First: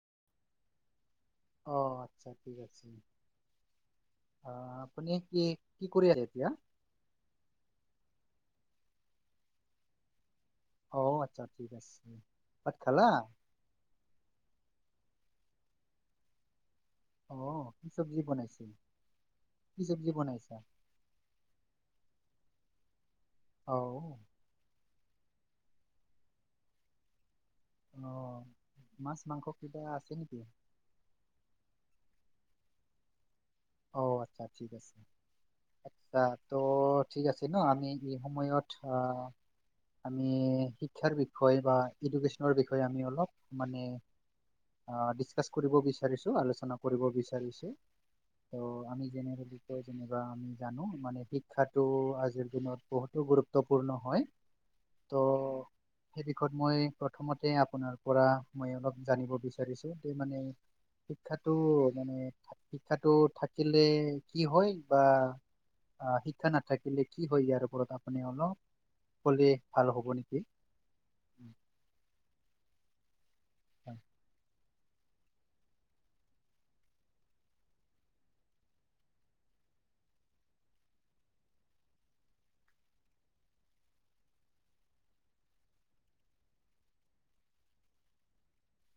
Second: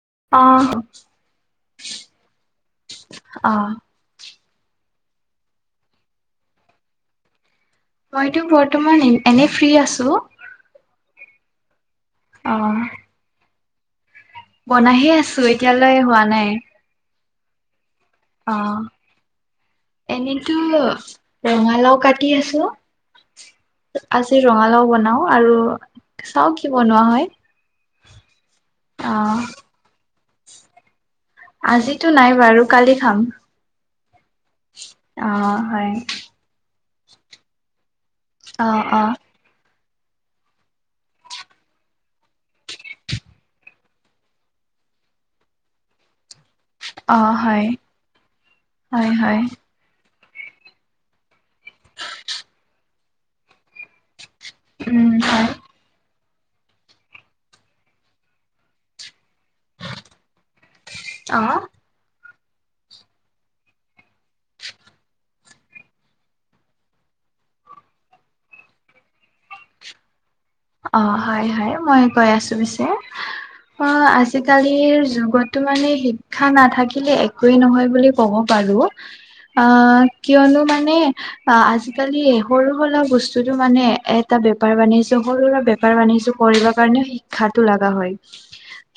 অ'। অ' আচ্ছা ঠিক আছে। অ', অ' আপুনি কি কি কৰে এতিয়া? মইতো বৰ্তমান এনে ফ্ৰী আছো। অ' আচ্ছা ঠিক আছে, ভাত অ', খালা? বনাইহে আছো এতিয়ালৈ হোৱা নাই। অ'। কি চব্জি বনাইছে অ' কি চব্জি বনাইছা এনেতো ৰঙালাওঁ কাটি আছো। অ আজি ৰঙালাওঁ বনাওঁ আৰু চাওঁ কি বনোৱা হয়। আহ মাছ অ', মাংস কিবা আছে নেকি? আজিতো নাই বাৰু কালি খাম। অ', ঠিক আছে। অ', হয় আচ্ছা ত' ঠিক আছে ন আমি এই সময়ত অ', আ অ', আমি শিক্ষাৰ বিষয়ে বা এডুকেশ্যনৰ বিষয়ে আমি অলপ মানে আ ডিচকাচ কৰিব বিচাৰিছো, আলো [unintelligible] কৰিব অ', হয়। বিচাৰিছো, ত' আমি হয়, হয়, যেনেকে [unintelligible] যেনিবা আমি জানো, মানে শিক্ষাটো আজিৰ দিনত বহুতো গুৰুত্বপূৰ্ণ হয়। উম, ত হয় সেই বিষয়ত মই প্ৰথমতে আপোনাৰ পৰা মই অলপ জানিব বিচ বিচাৰিছোঁ সেই মানে শিক্ষাটো অ', মানে শিক্ষাটোত থাকিলে কি হয় বা অ' শিক্ষা নাথাকিলে কি হয় ইয়াৰ ওপৰত আপুনি অলপ ক'লে ভাল হ'ব নেকি? অ' হয়, হয় মই কৈ আছো পিছে। অ' আজিকালি এইৰ যুগতো মানে শিক্ষা নাথাকিলে একোৱেই নহয় বুলি ক'ব পাৰো। অ' কিয়নো মানে আজিকালি সৰু-সুৰা বস্তুতটো মানে এটা বেপাৰ বাণিজ্য সৰু সুৰা বেপাৰ বাণিজ্য কৰিব কাৰণে শিক্ষাটো লগা হয়,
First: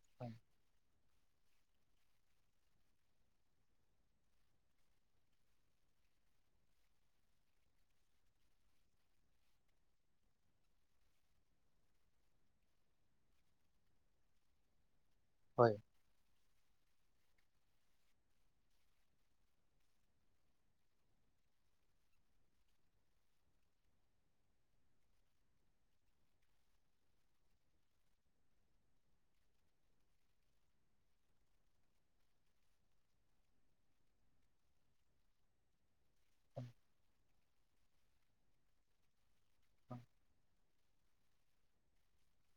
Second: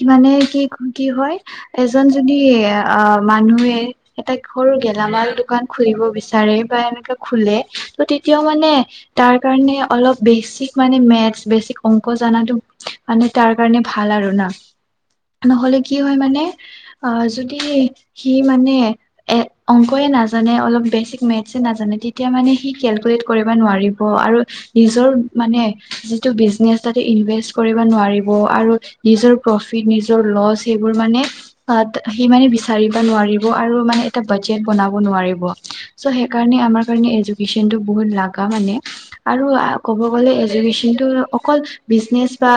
হয় মানে কি কি হয়, এজন যদি, আ, মানুহে এটা সৰু গেলামাল দোকান খুলিব খুলিব বিচাৰে বা এনেকে খোলে ত তেতিয়াও মানে তাৰ কাৰণে অলপ বেছিক মানে মেথ মেথ, বেছিক অংক জাতো মানে তাৰ কাৰণে ভাল আৰু না? নহ'লে কি হয় মানে আ যদি সি মানে এ অংকয়ে নাজানে অলপ বেচিক মেথছে নাজানে তেতিয়া মানে মানে সি কেলকুলট কৰিব নোৱাৰিব আৰু নিজৰ মানে যিটো বিজনেচ তাতে ইনভেষ্ট কৰিব নোৱাৰিব। আৰু নিজৰ প্ৰফিট নিজৰ লছ সেইব বোৰ মানে সি মানে বিচাৰিব নোৱাৰিব আৰু মানে এটা বাজেট বনাব নোৱাৰিব। চো সেইকাৰণে আমাৰ কাৰণে এডুকেশ্বনটো বহুত লাগা মানে। আৰু ক'ব গ'লে এডুকেশ্বনটো অকল বিজনেচ বা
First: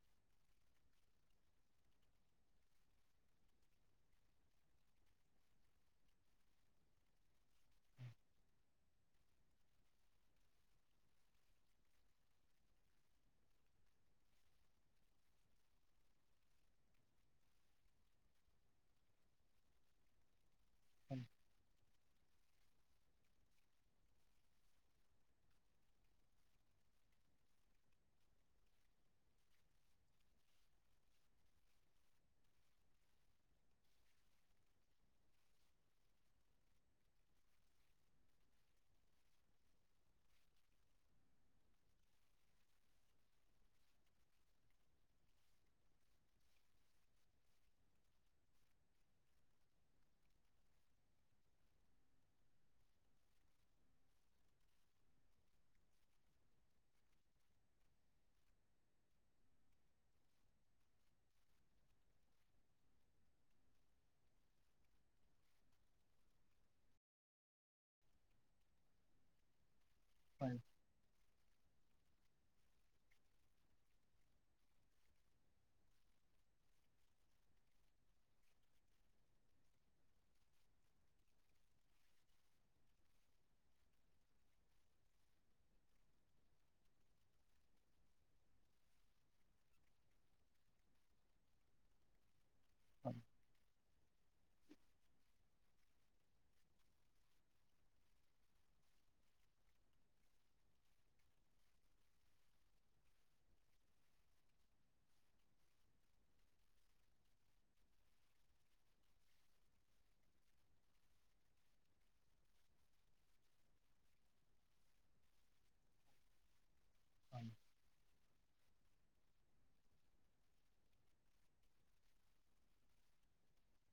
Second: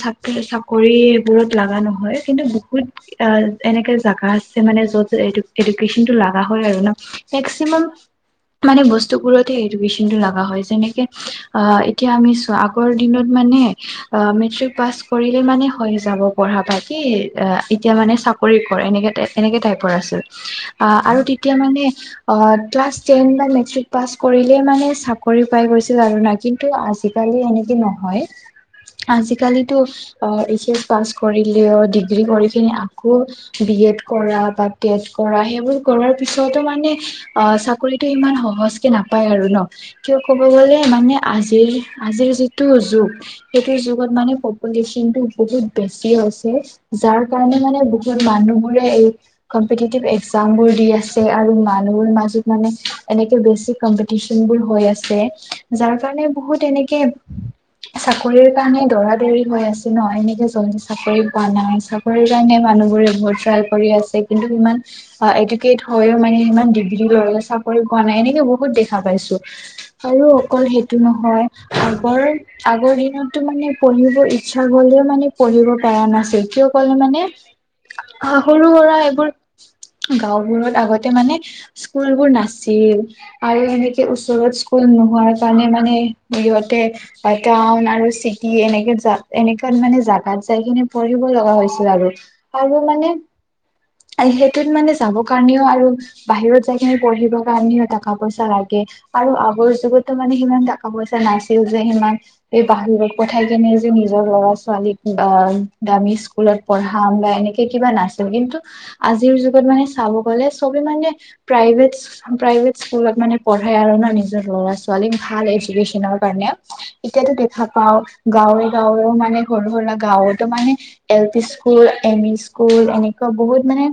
চ চাকৰি বোৰত লগা নহয় কিন্তু বহুত অ এনেকাে জাগা আছে মানে য'ত এ এডুকেশ্বনটো লগা হয় আৰু ন? মেক্সিমাম মানে বস্তুবোৰত এডুকেশ্বনটো লগা হয় যেনেকে এতিয়া আমি চোৱা আগৰ দিনত মানে অ মেট্ৰিক পাছ কৰিলে মানে হৈ যাব পঢ়া বা এতিয়া মানে চাকৰি কৰ এনেকোই এনেকে টাইপৰ আছিল। আ আৰু তেতিয়া মানে আ ক্লাছ টেন বা মেট্ৰিক পাছ কৰিলে মানে চাকৰি পাই গৈছিল আৰু না কিন্তু টো আজিকালি এনেকে নহয়। আজিকালিতো আ, এইচ এছ পাছ কৰিলেও ডিগ্ৰী কৰি কিনে আকৌ বি এড কৰা বা তেত কৰা, সেইবোৰ কৰাৰ পিছতো মানে অ চাকৰিতটো ইমান সহজ নাপায় আৰু ন। কিয় ক'ব গ'লে মানে আজিৰ আজিৰ যিটো যুগ, সেইটো যুগত মানে পপুলেশ্বনটো বহুত বেছি হৈছে, যাৰ কাৰে মানে বহুত মানুহবোৰে এই কম্পিতিতিভ এক্সাম বোৰ দি আছে। আৰু মানুহৰ মাজত মানে এনেকে বেছি কম্পিটিচন বোৰ হৈ আছে, যাৰ সেইকাৰণে বহুত এনেকে চাকৰিৰ কাৰণে দৰা দৰি হৈ আছে ন, এনেকে জল্দি চাকৰি পোৱা নাই চাকৰি কাৰণে য়া মানুহবোৰে এইবোৰ ট্ৰাই কৰি আছে কিন্তু সিমান এডুকেট হৈও মানে সিমান ডিগ্ৰী লৈও চাকৰি পোৱা নাই এনেকে বহুত দেখা পাইছো। আৰু হয় হয় অকল নহয়। আগৰ আগৰ দিনতো মানে পঢ়িবৰ ইচ্ছা গলেও মানে পঢ়িব পাৰ বেয়া নাছিল, কিয় ক'লে মানে সৰু সুৰা এইবোৰ গাঁওবোৰত আগতে মানে স্কুলবোৰ নাছিল, আৰু এেনেকে ওচৰত স্কুল [unintelligible] নোহোৱা কাৰণে মান মানে সিহঁতে টাউন আৰু চিটি এনেকে জা, এনেকে মানে জোগাত যাই কিনে পঢ়িব লগা হৈছিল আৰু আৰু মানে হয় সেইটোত মানে যাব কাৰণেও আৰু বাহিৰত যায় কিনে পঢ়িব কাৰণেও টকা পইচা লাগে। আৰু আগৰ যুগতটো মানে সিমান টকা পইচা নাছিল যে, সিমান এই বাহিৰত পঠাই কেনে যে নিজৰ ল'ৰা ছোৱালীক আহ দামি স্কুলত পঢ়াম বা এনেকে কিবা নাছিল। কিন্তু আজিৰ যুগত মানে চাব গ'লে চবে মানে প্ৰাইভেট প্ৰাইভেট স্কুলত মানে পঢ়াই আৰু না নিজৰ ল'ৰা ছোৱালী ভাল এডুকেশনৰ কাৰণে এতিয়াতো দেখা পাও গাঁৱে গাঁৱেও মানে সৰু সুৰা গাঁৱতো মানে L P school M E school এনেকুৱা বহুত মানে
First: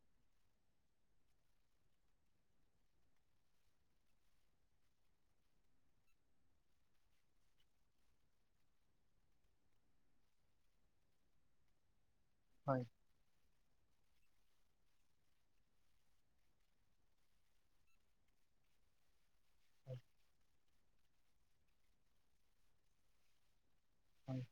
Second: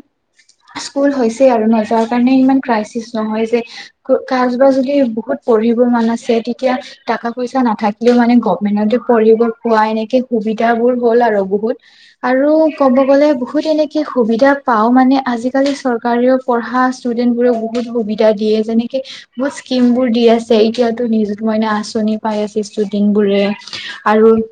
স্কুল হৈছে আৰু ন, যাৰ কাৰণে ইমান ক্ৰাইচিচ নহয় যে কাজ বা যদি বহুত পঢ়িব মন আছে, তে এতিয়া টকা পইচা নাথাকিলেও মানে গভমেন্টতে পঢ়িব পোৱা, এনেকে সুবিধা বোৰ হ'ল আৰু বহুত আৰু হয় হয় ক'ব গ'লে বহুত এনেকে সুবিধা পাওঁ মানে আজিকালি চৰকাৰেও, পঢ়া ষ্টুডেন্ট বোৰেও বহুত সুবিধা দিয়ে যেনেকে বহুত স্কিম বোৰ দি আছে। এতিয়াতো নিযুত মইনা আঁচনি পাই আছে ষ্টুডেন্ট বোৰে আৰু হয়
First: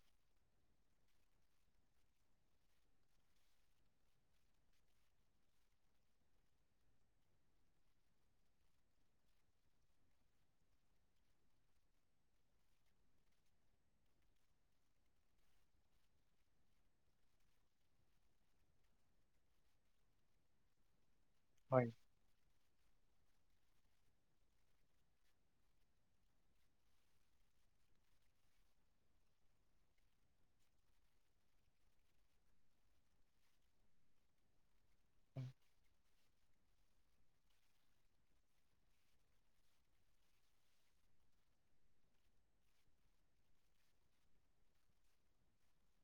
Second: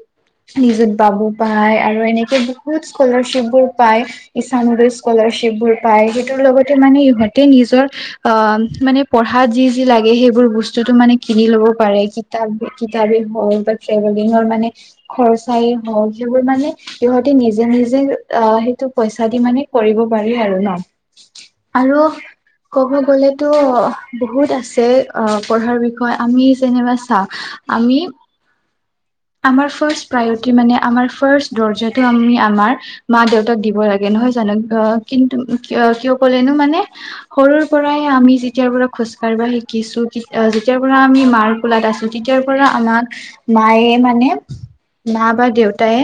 নিজৰ বাবু পায় আৰু এনেকে বহুত স্কলাৰশ্বিপ বোৰ পায়, ইঈছানুদ স্কলাৰশ্বিপ বোৰ পায়। সিহঁতৰ লগতে মানে ইহঁতে নিজৰ অ' পঢ়া যি যি হেইবোৰ বস্তু মানে কিনি ল'ব পাৰে কিতাপ কিতাপেই হওঁক বা ট্ৰেভেলিঙৰ মানে খৰচাই হওঁক সেইবোৰ মানে সিহঁতে নিজে নিজে আহ সেইটো পইচা দি মানে কৰিব পাৰি আৰু ন! হয় আৰু ক'ব গ'লে তটো বহুত আছে। অ', পঢ়াৰ বিষয়ে আমি চিনেমা চাওঁ আমি আমাৰ ফাৰ্ষ্ট প্ৰায়ৰিটি মানে আমাৰ ফাৰ্ষ্ট দৰ্জাটো আমি আমাৰ মা দেউতাক দিব লাগে। নহয় জানো অ' কিন্তু ক কিয় ক'লেনো মানে সৰুৰ পৰাই আমি যেতিয়াৰ পৰা খোজ কাৰ বা শিকিছো যেতিয়াৰ পৰা আমি মাৰ কোলাত আছো তেতিয়াৰ পৰা আমাক মায়ে মানে [inaudible] মা বা দেউতায়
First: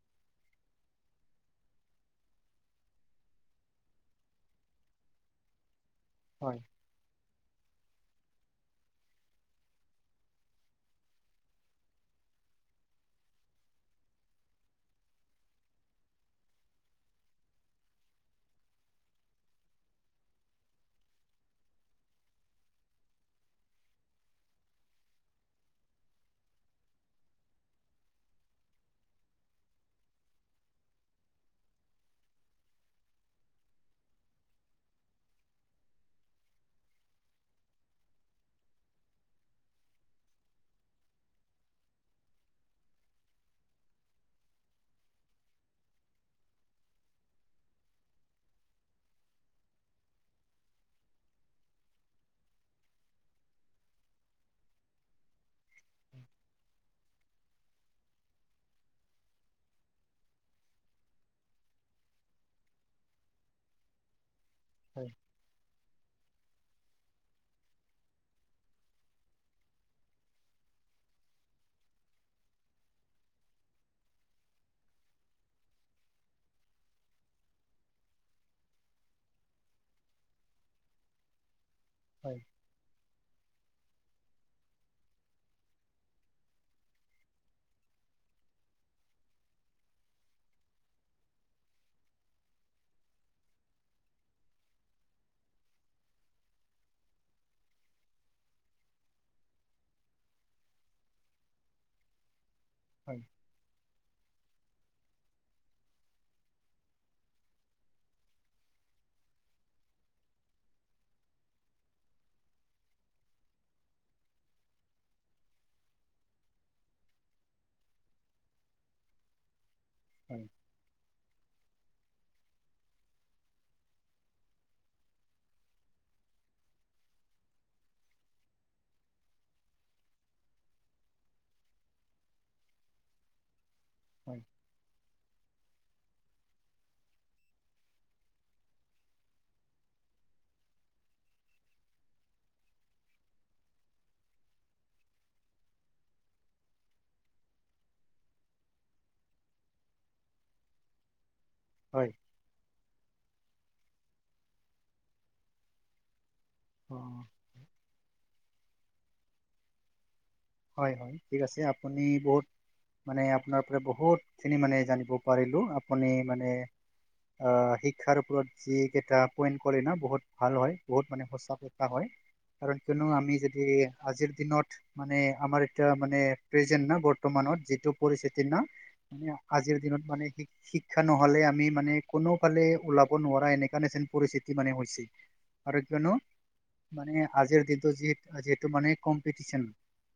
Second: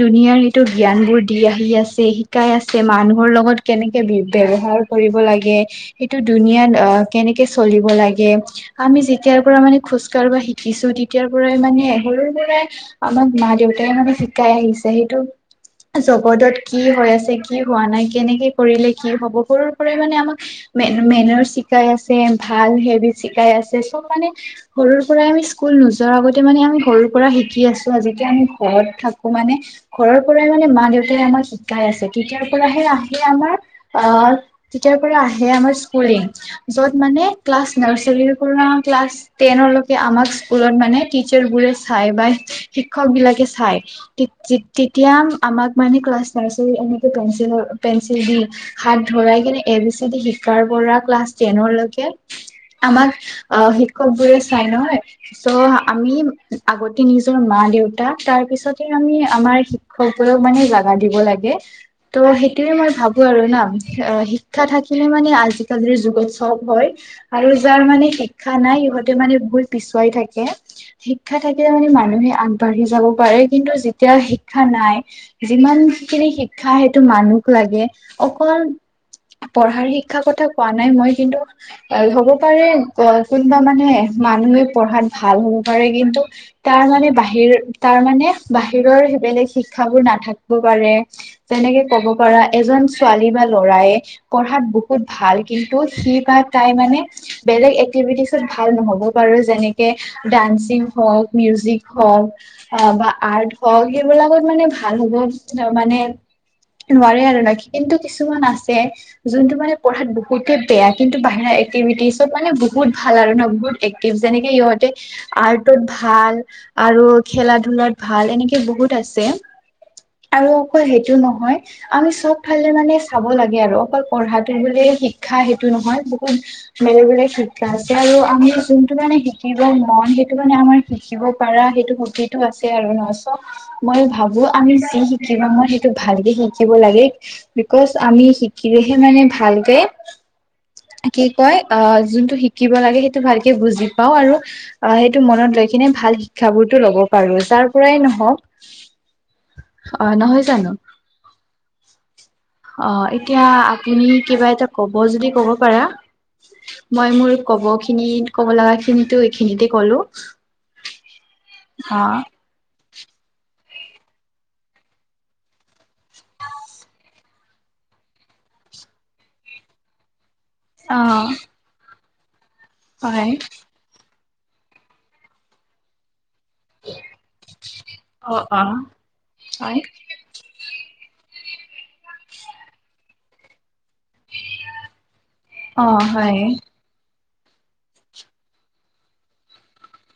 দুুনীয়াৰ সেইটো জ্ঞান বোৰ দি আহি আছে। শিকাই আছে মানুহৰ লগত কেনেকে ব্যৱহাৰ কৰিব লাগে সেইটো হয় দুুনীয়াত অ' কেনেকে চলিব লাগে। আমি যেতিয়াৰ পৰা মানে খোজ কাঢ়িব শিকিছো তেতিয়াৰ পৰাই মানে সৰু পৰাই আমাক মা দেউতাই মানে শিকাই আহিছে। সেইটো জগতত কি হৈ আছে কি হোৱা নাই কেনেকে কৰিলে কি হ'ব সৰুৰ পৰাই মানে আমাক মে মেনাচ্ শিকাই আছে ভাল হেভিটচ শিকাই আছে চব মানে সৰুৰ পৰাই আমি স্কুল নোযোৱাৰ আগতে মানে আমি সৰু পৰা শিকি আছো। আজি আমি ঘৰত থাকো মানে ঘৰৰ পৰাই মানে মা দেউতাই আমাক শিকাই আছে। তেতিয়াৰ পৰাহে আহে আমাৰ অ' তেতিয়াৰ পৰা আহে আমাৰ স্কুলিং য'ত মানে ক্লাচ নাৰ্চাৰ পৰা ক্লাছ টেনলৈকে আমাক স্কুলত মানে টিচাৰবোৰে চাই বা শিক্ষকবিলাকে চায়। তেতিয়া আমাক মানে ক্লাছ নাৰ্চাৰ পেঞ্চ পেঞ্চিল দি হাত ধৰাই কিনে এ বি চি শিকাৰ পৰা ক্লাছ টেনৰ আমাক আহ শিক্ষকবোৰে চাই নহয়। চ' আমি আগতে নিজৰ মা দেউতা তাৰ পিছতে আমি আমাৰ শিক্ষকক মানে জাগা দিব লাগে। ত' সেইটোয়ে মই ভাবো আৰু না শিক্ষা থাকিলে হয় মানে আজিকালিৰ যুগত চব হয় আৰু যাৰ মানে শিক্ষা নাই সিহঁতে মানে বহুত পিছুৱাই থাকে। শিক্ষা থাকিলে মানে মানুহে আগবাঢ়ি যাব পাৰে। কিন্তু যেতিয়া শিক্ষা নাই যিমানখিনি শিক্ষা সেইটো মানুহক লাগে অকল পঢ়াৰ শিক্ষাৰ কথা কোৱা নাই। মই কিন্তু হ'ব পাৰে কোনোবা মানে মানুহে পঢ়াত ভাল হ'ব পাৰে৷ কিন্তু তাৰ মানে বাহিৰ তাৰ মানে বাহিৰৰ সেই বেলেগ শিক্ষাবোৰ নাথাকিব পাৰে। যেনেকে ক'ব পাৰা এজন ছোৱালী বা ল'ৰায়ে পঢ়াত বহুত ভাল। কিন্তু সি [unintelligible] তাই মানে বেলেগ এক্টিভিটিছত ভাল নহ'ব পাৰো। যেনেকে ডান্সিং মিউজিক হওঁক হয় বা হয় আৰ্ট হওঁক সেইবিলাকত মানে ভাল হ'ব, মানে নোৱাৰে আৰু ন কিন্তু কিছুমান আছে, যোনটো মানে পঢ়াত বহুতে বেয়া কিন্তু বাহিৰা এক্টিভিটিছত মানে বহুত ভাল আৰু ন বহুত এক্টিভ, যেনেকে সহঁতে আৰ্ট তত ভাল আৰু খেলা ধূলাত ভাল, এনেকে বহুত আছে। আৰু হয় অকৌ সেইটো নহয় আমি চব ফালে মানে চাব লাগে আৰু অকল পঢ়াটো বোলে শিক্ষা সেইটো নহয় বহুত বেলেগ বেলেগ শিকা আছে, আৰু আমি যোনটো মানে শিকিব মন সেই সেইটো মানে আমাৰ শিকিব পাৰা সেইটো আছে আৰু ন চ' মই হয় ভাবো আমি যি শিকিব মন সেই ভালকে শিকিব লাগে বিকজ আমি শিকিলেহে মানে ভালকে কি কয় অ' যোনটো শিকিব লাগে সেইটো ভালকে বুজি পাও আৰু আহ সেই মনত ৰৈ কিনে ভাল শিক্ষাবোৰতটো ল'ব পাৰো যাৰ পৰাই নহওঁক। অ', নহয় জানো? হয় অ', এতিয়া আপুনি কিবা এটা ক'ব যদি ক'ব পাৰা। মই হয়। মোৰ কব খিনি ক'ব লগা কিন্তু এইখিনিতে ক'লো। হয় হয়, ঠিক আছে আপুনি অ' বহুত মানে আপোনাৰ পৰা বহুতখিনি মানে জানিব পাৰিলোঁ, আপুনি মানে আ, শিক্ষাৰ ওপৰত যিকেইটা পইন্ট ক'লে ন বহুত ভাল হয় বহুত মানে অ' সঁচা [unintelligible] হয়, কাৰণ কিয়নো হয়। আমি যদি আজিৰ দিনত, মানে আমাৰ এতিয়া মানে প্ৰেজেন্ট না বৰ্তমানত যিটো অ' পৰিস্থিতি না, অ'। আমি হয় আজিৰ দিনত মানে শি-শি শিক্ষা ন'হলে আমি মানে কোনোফালে ওলাব নোৱাৰা এনেকা নেতেন পৰিস্থিতি মানে হৈছে। আৰু অ' কিয়নো, হয় মানে আজিৰ দিনটো য-যিহেতু মানে কম্পিটিচন।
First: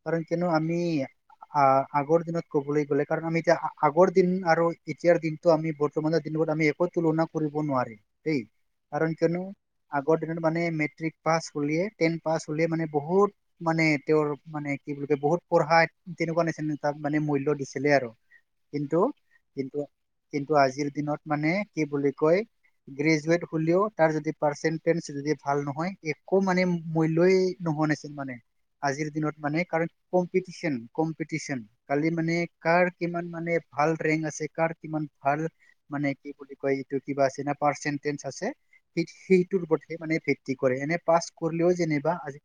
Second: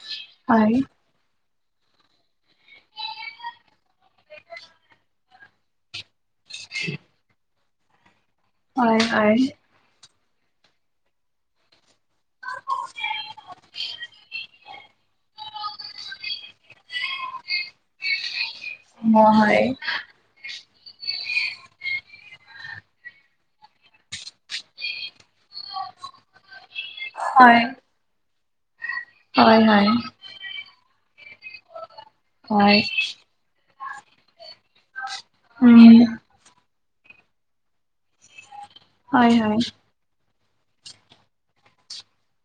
কাৰণ কিয়নো হয় আমি আ আগৰ দিনত ক'বলৈ গ'লে কাৰণ আমি এতিয়া আগৰ দিন আৰু এতিয়াৰ দিনটো আমি বৰ্তমানে আমি একো তুলনা কৰিব নোৱাৰি দেই, হয় কাৰণ হয়। কিয়নো আগৰ দিনত মানে মেট্ৰিক পাছ হ'লিয়ে টেন পাছ হ'লে মানে বহুত মানে তেওঁৰ মানে কি বুলি ক বহুত পঢ়া, তেনেকুৱা নিচিনা তাত মানে মূল্য দিছিলে আৰু। কিন্তু, অ' হয় কিন্তু কিন্তু আজিৰ দিনত মানে কি বুলি কয় গ্ৰেজুৱেট হ'লেও তাৰ যদি পাৰচেন্টটেজ যদি ভাল নহয়, সি একো মানে মু মূল্যয়ই হয় নোহোৱা নাছিল মানে, আজিৰ দিনত মানে হয় কাৰণ হয় কম্পিটিশন কম্পিটিশন। কালি মানে, হয় কাৰ কিমান মানে ভাল ৰেং আছে কাৰ কিমান ভাল উম। মানে কি বুলি কয় এইটো কিবা আচিনা পাৰচেন্টটেজ আছে। সেই হয় হয় সেইটোৰ ওপৰতহে মানে বে কি কৰে, এনে পাছ কৰিলেও যেনিবা আজি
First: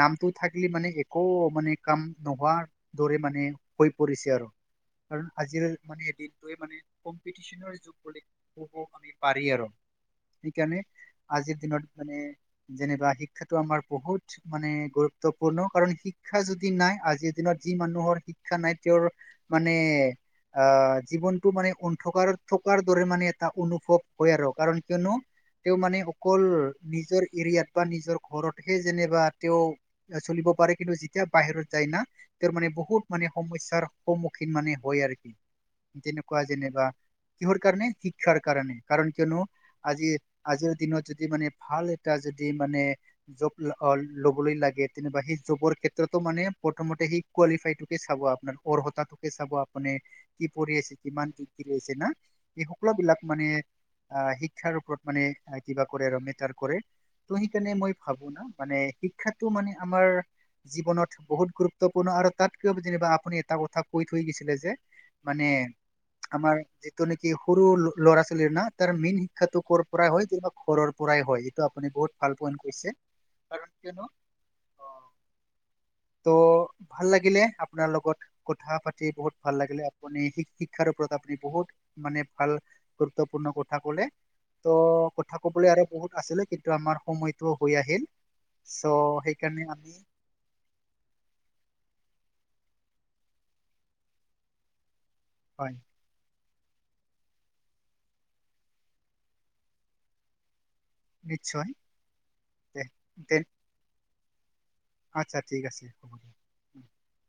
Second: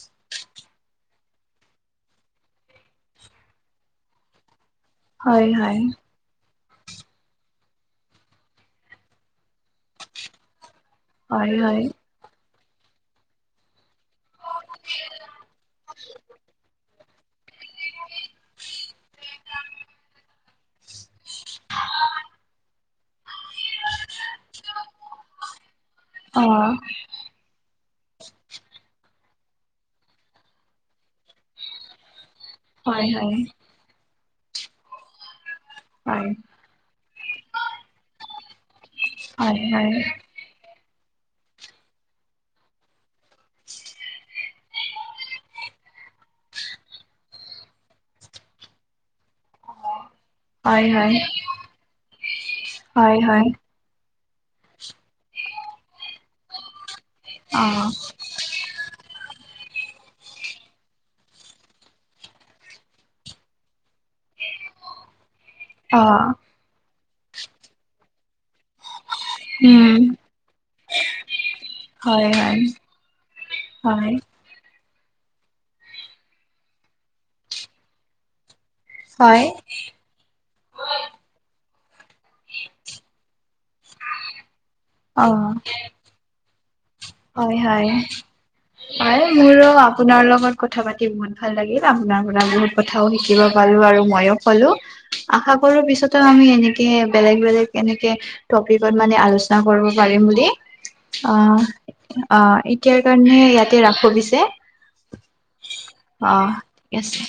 নামটো থাকিলি মানে এ কৌ মানে কাম নোহোৱাৰ দৰে মানে হৈ পৰিছে আৰু। কাৰণ হয় আজিৰ হয় মানে এদিন তোয়ে মান কম্পিটিনৰ যুগ বুলি ক'ব আমি পাৰি আৰু। সেইকাৰণে, হয় আজিৰ হয় দিনত মানে যেনিবা শিক্ষাটো আমাৰ বহুত মানে গুৰুত্বপূৰ্ণ, কাৰণ শিক্ষা যদি নাই, আজিৰ দিনত যি মানুহৰ শিক্ষা নাই তেওঁৰ মানে অ', জীৱন টো মানে অন্থকাৰ থকাৰ দৰে মানে এটা অনুভৱ হয় আৰু, কাৰণ কিয়নো তেওঁ মানে অকল অ' নিজৰ এৰিয়াত বা নিজৰ ঘৰতহে যেনিবা তেওঁ চলিব পাৰে কিন্তু যেতিয়া বাহিৰত যায় না তেওঁৰ মানে বহুত হয় মানে হয়। সমস্যাৰ সন্মুখীন মানে হয় আৰুকি। তেনেকুৱা হয় যেনিবা কিহৰ কাৰণে শিক্ষাৰ কাৰণে, কাৰণ কিয়নো হয় আজিৰ-আজিৰ দিনত যদি মানে ভাল এটা যদি মানে জব ল-অ-লবলৈ লাগে তেনিবা সি জবৰ ক্ষেত্ৰতো মানে প্ৰথমতে সেই কোৱালিফাইটোকে চাব আপোনাৰ, অৰ্হতাটোকে চাব আপুনি কি পঢ়ি হয় আছে হয় কিমান কি কৰি আছে না, এই সকলো হয় হয় বিলাক মানে হয়। আহ শিক্ষাৰ ওপৰত মানে কিবা কৰে আৰু মেটাৰ কৰে। ত' সেইকাৰণে অ' মই ভাবো ন মানে শিক্ষাটো মানে আমাৰ জীৱনত বহুত গুৰুত্বপূৰ্ণ আৰু তাতকৈ যেনিবা আপুনি এটা কথা কৈ থৈ গৈছিলে যে মানে অ' আমাৰ যিটো নেকি সৰু ল'ৰা ছোৱালী ন তাৰ মেইন শিক্ষাটো কৰ উম পৰাই হয় ঘৰৰ পৰাই হয়। এইটো আপুনি বহুত হয় ভাল হয় পইণ্ট কৈছে। কাৰণ কিয়নো হয়। ত' ভাল লাগিলে আপোনাৰ লগত। কথা পাতি বহুত হয়। ভাল লাগিলে, আপুনি শিক-শিক্ষাৰ ওপৰত আপুনি বহুত মানে ভাল গুৰুত্বপূৰ্ণ কথা কলে, ত' অ কথা কবলৈ আৰু বহুত আছিলে কিন্ টো আমাৰ সময়তটো হয় হৈ হয় আহিল। হয় চ' মোৰো সেইকাৰণে আমি আপোনাৰ লগত কথা পাতি বহুত ভাল লাগিল, আপোনাৰ পৰা বহুত কথাও শিকিব পালো আৰু মইও কলো। হয় আশাকৰোঁ পিছতো আমি এনে কে বেলেগ-বেলেগ এনেকে টপিকত মানে আলোচনা কৰিব পাৰিম বুলি। অ', নিশ্চয় অ', দে এতিয়াৰ দে কাৰণে ইয়াতে ৰাখো পিছে। আচ্ছা ঠিক আছে, হ'ব অ দিয়া। ঠিক আছে